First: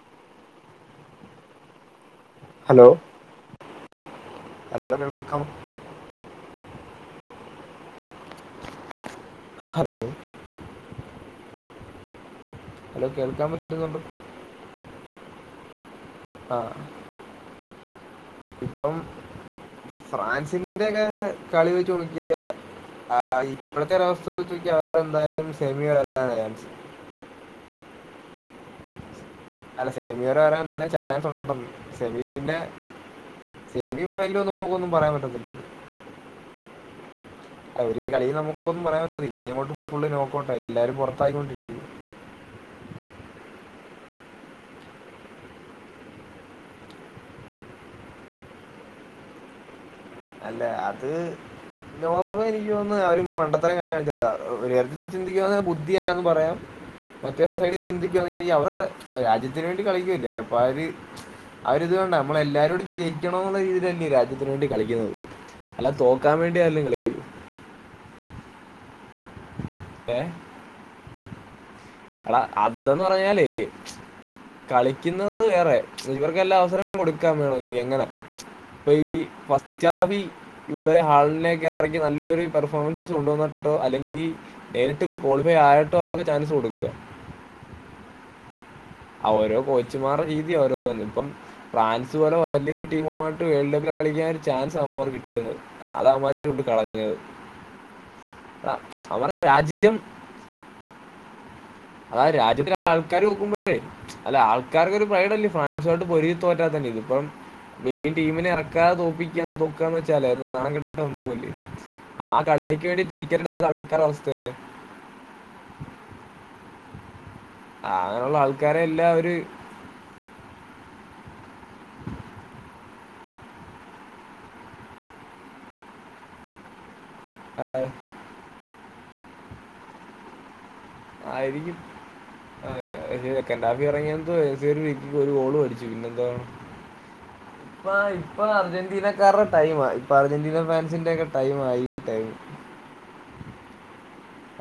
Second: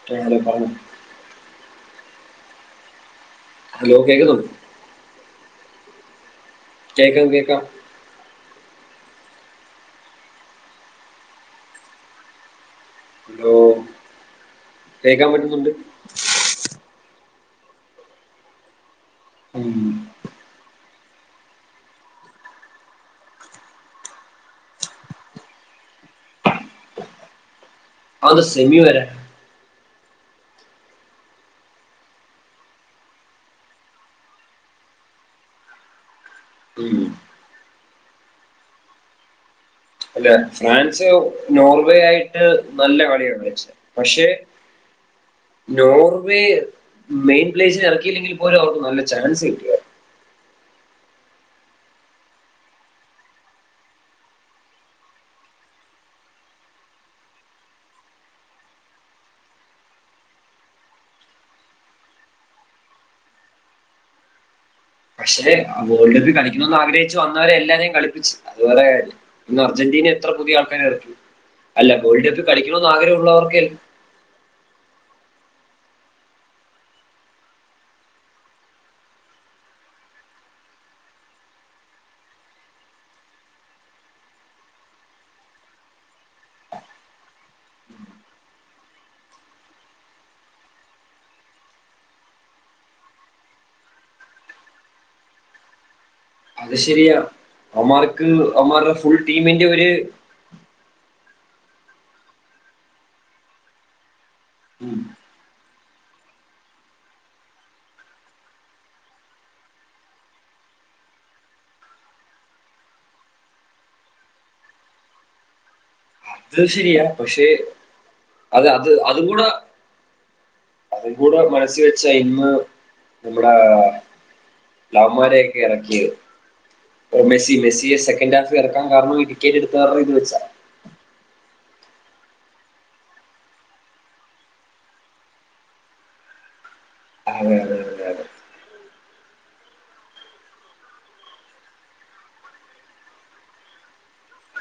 [unintelligible] Hello hello കേൾക്കുന്നുണ്ട് [unintelligible] കേക്കാം കേക്കാം ഹലോ ഹലോ കേൾക്കാൻ പറ്റുന്നുണ്ടോ കേക്കാൻ പറ്റുന്നുണ്ട് ആഹ് ഇപ്പം ഉം ഫ്രാൻസിന്റെക്കെ കളി വെച്ച് നോക്കിയാ ആഹ് ഇപ്പോഴത്തെ ഒരവസ്ഥ വെച്ചോക്കിയാ നാളെ എന്തായാലും സെമി [unintelligible] ചാൻസ് അഹ് എന്താ സെമി വരെ അല്ല സെമി വരെ വരാനെ ചാൻസ് [unintelligible] സെമിൻ്റെ സെമിയും [unintelligible] പോവോന്നും പറയാൻ പറ്റിത്തില്ല ഉം. അല്ലാ ഒരു കളി നമുക്കൊന്നും പറയാം അല്ലാ ഫ്രാൻസിയോ പുറത്തായിക്കൊണ്ടിരിക്കും നോർവേയായിട്ട് നല്ല കളിയാണ് കളിച്ചത് പക്ഷേ നോർവേ മെയിൻ പ്ലെയേഴ്സിനെ എറക്കിയില്ലെങ്കില് പോലും അവർക്ക് നല്ല ചാൻസ് കിട്ടിയെ അല്ല അത് നോർവേ എനിക്ക്യ് തോന്ന്ന്നെ അവര് മണ്ടത്തരം കാണിച്ചിട്ടാ ഒ ഒരു കാര്യത്തി ചിന്തി [unintelligible] ബുദ്ധിയല്ലാന്നും പറയാം മറ്റേ സൈഡ് ചിന്തിക്ക്യാണങ്കി [unintelligible] രാജ്യത്തിന് വേണ്ടി കളിക്ക്യല്ലേ അപ്പ [unintelligible] ആഹ് ഒരിത് വേണ്ട ഞമ്മള് എല്ലാരോടും ജയിക്കണോന്ന രീതില് തന്നേ രാജ്യത്തിന് വേണ്ടി കളിക്കുന്നത് പക്ഷേ ആഹ് അല്ല വേൾഡ് കപ്പ് തോക്കാൻ വേണ്ടി കളിക്കണോന്ന് ആരും ആഗ്രഹിച്ചി കളിക്കൂ ട്ട് വന്നവരെ എല്ലാരേം കള്പ്പിച്ചില്ലാ അതു വേറെ കാര്യം ഇന്ന് അർജന്റീന ഏ എത്ര പുതിയ ആൾക്കാരെ എറക്കി അല്ല വേൾഡ് അടാ കപ്പില് കളിക്കണോന്ന് ആഗ്രഹം ഉള്ളവർക്കെ കളിക്കിന്നത് വേറെ ഇവർക്കെല്ലാ അവസരം കൊടുക്കാ വേണങ്കി അങ്ങനെ [unintelligible] ഇപ്പഴെ ഹാള്നെക്കെ എറക്കി നല്ലൊരു പെർഫോമൻസ് കൊണ്ടോന്ന്ട്ടോ അല്ലെങ്കി നേരിട്ട് ക്വാളിഫൈ ആയാട്ടോ [unintelligible] ചാൻസ് കൊട്ക്കാ ആഹ് ഓരോ കോച്ചുമാരെ രീതിയാ ഓരോന്ന് വന്നെ ഇപ്പം ഫ്രാൻസ് പോലെ വല്ല്യ ടീമുമായിട്ട് വേൾഡ് കപ്പ് കളിക്ക്യാൻ ചാൻസ് അവമ്മാര്ക്ക് കിട്ട്മോ അത് അവമ്മാര് റ്റുണ്ട് അത് കളഞ്ഞത് ശരിയാ അവന്മാർക്ക് ആഹ് അവന്മാരുടെ ഫുൾ അവമ്മാരെ ടീമിന്റെ ഒരു രാജ്യം അതാ ആ രാജ്യത്തിലെ ആൾക്കാര് നോക്കുമ്പോല്ലെ അല്ല ഉം, ആൾക്കാര്ക്കൊര് പ്രൈഡല്ലേ ഫ്രാൻസോണ്ട് പൊര്തി തോറ്റാ തന്നെ ഇതി ഇപ്പം [unintelligible] ടീമിനെ എറക്കാതെ തോപ്പിക്കാ തോക്കാന്ന് വെച്ചാലേ അത് നാണക്കെട്ത്ത്ണെ പോലേയാവും ആഹ് [unintelligible] വേണ്ടി [unintelligible] അവസ്ഥ അത് ശരിയാ പക്ഷെ ആ, അങ്ങനെയുള്ള അത് ആൾക്കാരെ അത് എല്ലാം അതും ഒരു കൂടെ അതി കൂടെ മനസ്സി വെച്ചാ ഇന്ന് നമ്മുടെ ലവമാരെയൊക്കെ ഇറക്കിയത് ഓഹ് മെസ്സി മെസ്സിയെ സെക്കന്റ് ഹാഫ് ഇറക്കൻ കാരണം ടിക്കറ്റ് എടുത്ത ഇത് വെച്ചാ ആയിരിക്കും സെക്കൻ ഹാഫ് ഇറങ്ങിയ രീതി ഒരു ഗോള് മടിച്ചു പിന്നെന്താണ് അതെ, അതെ, ഇപ്പ അതെ. ഇപ്പൊ അർജന്റീനക്കാരുടെ ടൈം ആ ഇപ്പൊ അർജന്റീന ഫ്രാൻസിന്റെ ഒക്കെ ടൈയ്മായി ടൈ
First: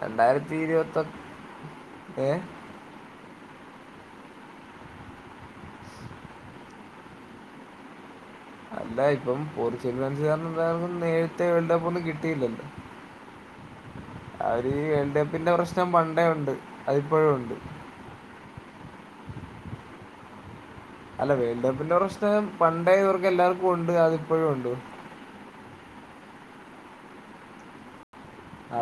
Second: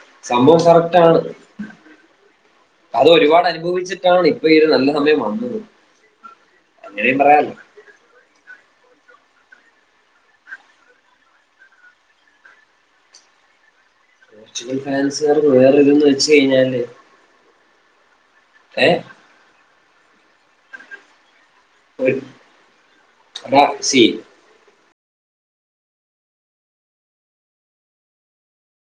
രണ്ടായിരത്തി സംഭവം ഇരുപത്തി കറക്റ്റാണ് ഏ അത് ഒരുപാട് അനുഭവിച്ചിട്ടാണ് ഇപ്പൊ ഇര് നല്ല സമയം വന്നത് അങ്ങനെയും പറയാലോ അല്ല ഇപ്പം പോർച്ചനസുകാര എക്കും നേരത്തെ വേൾഡ് കപ്പ് ഒന്നും കിട്ടിയില്ലല്ലോ അവര് പോർച്ചുഗൽ വേൾഡ് കപ്പിന്റെ ഫാൻസുകാർക്ക് വേറെ പ്രശ്നം ഇതെന്ന് പണ്ടേ വെച്ച് ഉണ്ട് കഴിഞ്ഞാല് അതിപ്പഴും ഉണ്ട് ഏഹ് അല്ല വേൾഡ് കപ്പിന്റെ പ്രശ്നം പണ്ടേതുവർക്ക എല്ലാവർക്കും ഉണ്ട് സി അത് ഇപ്പഴും ഉണ്ട് ആ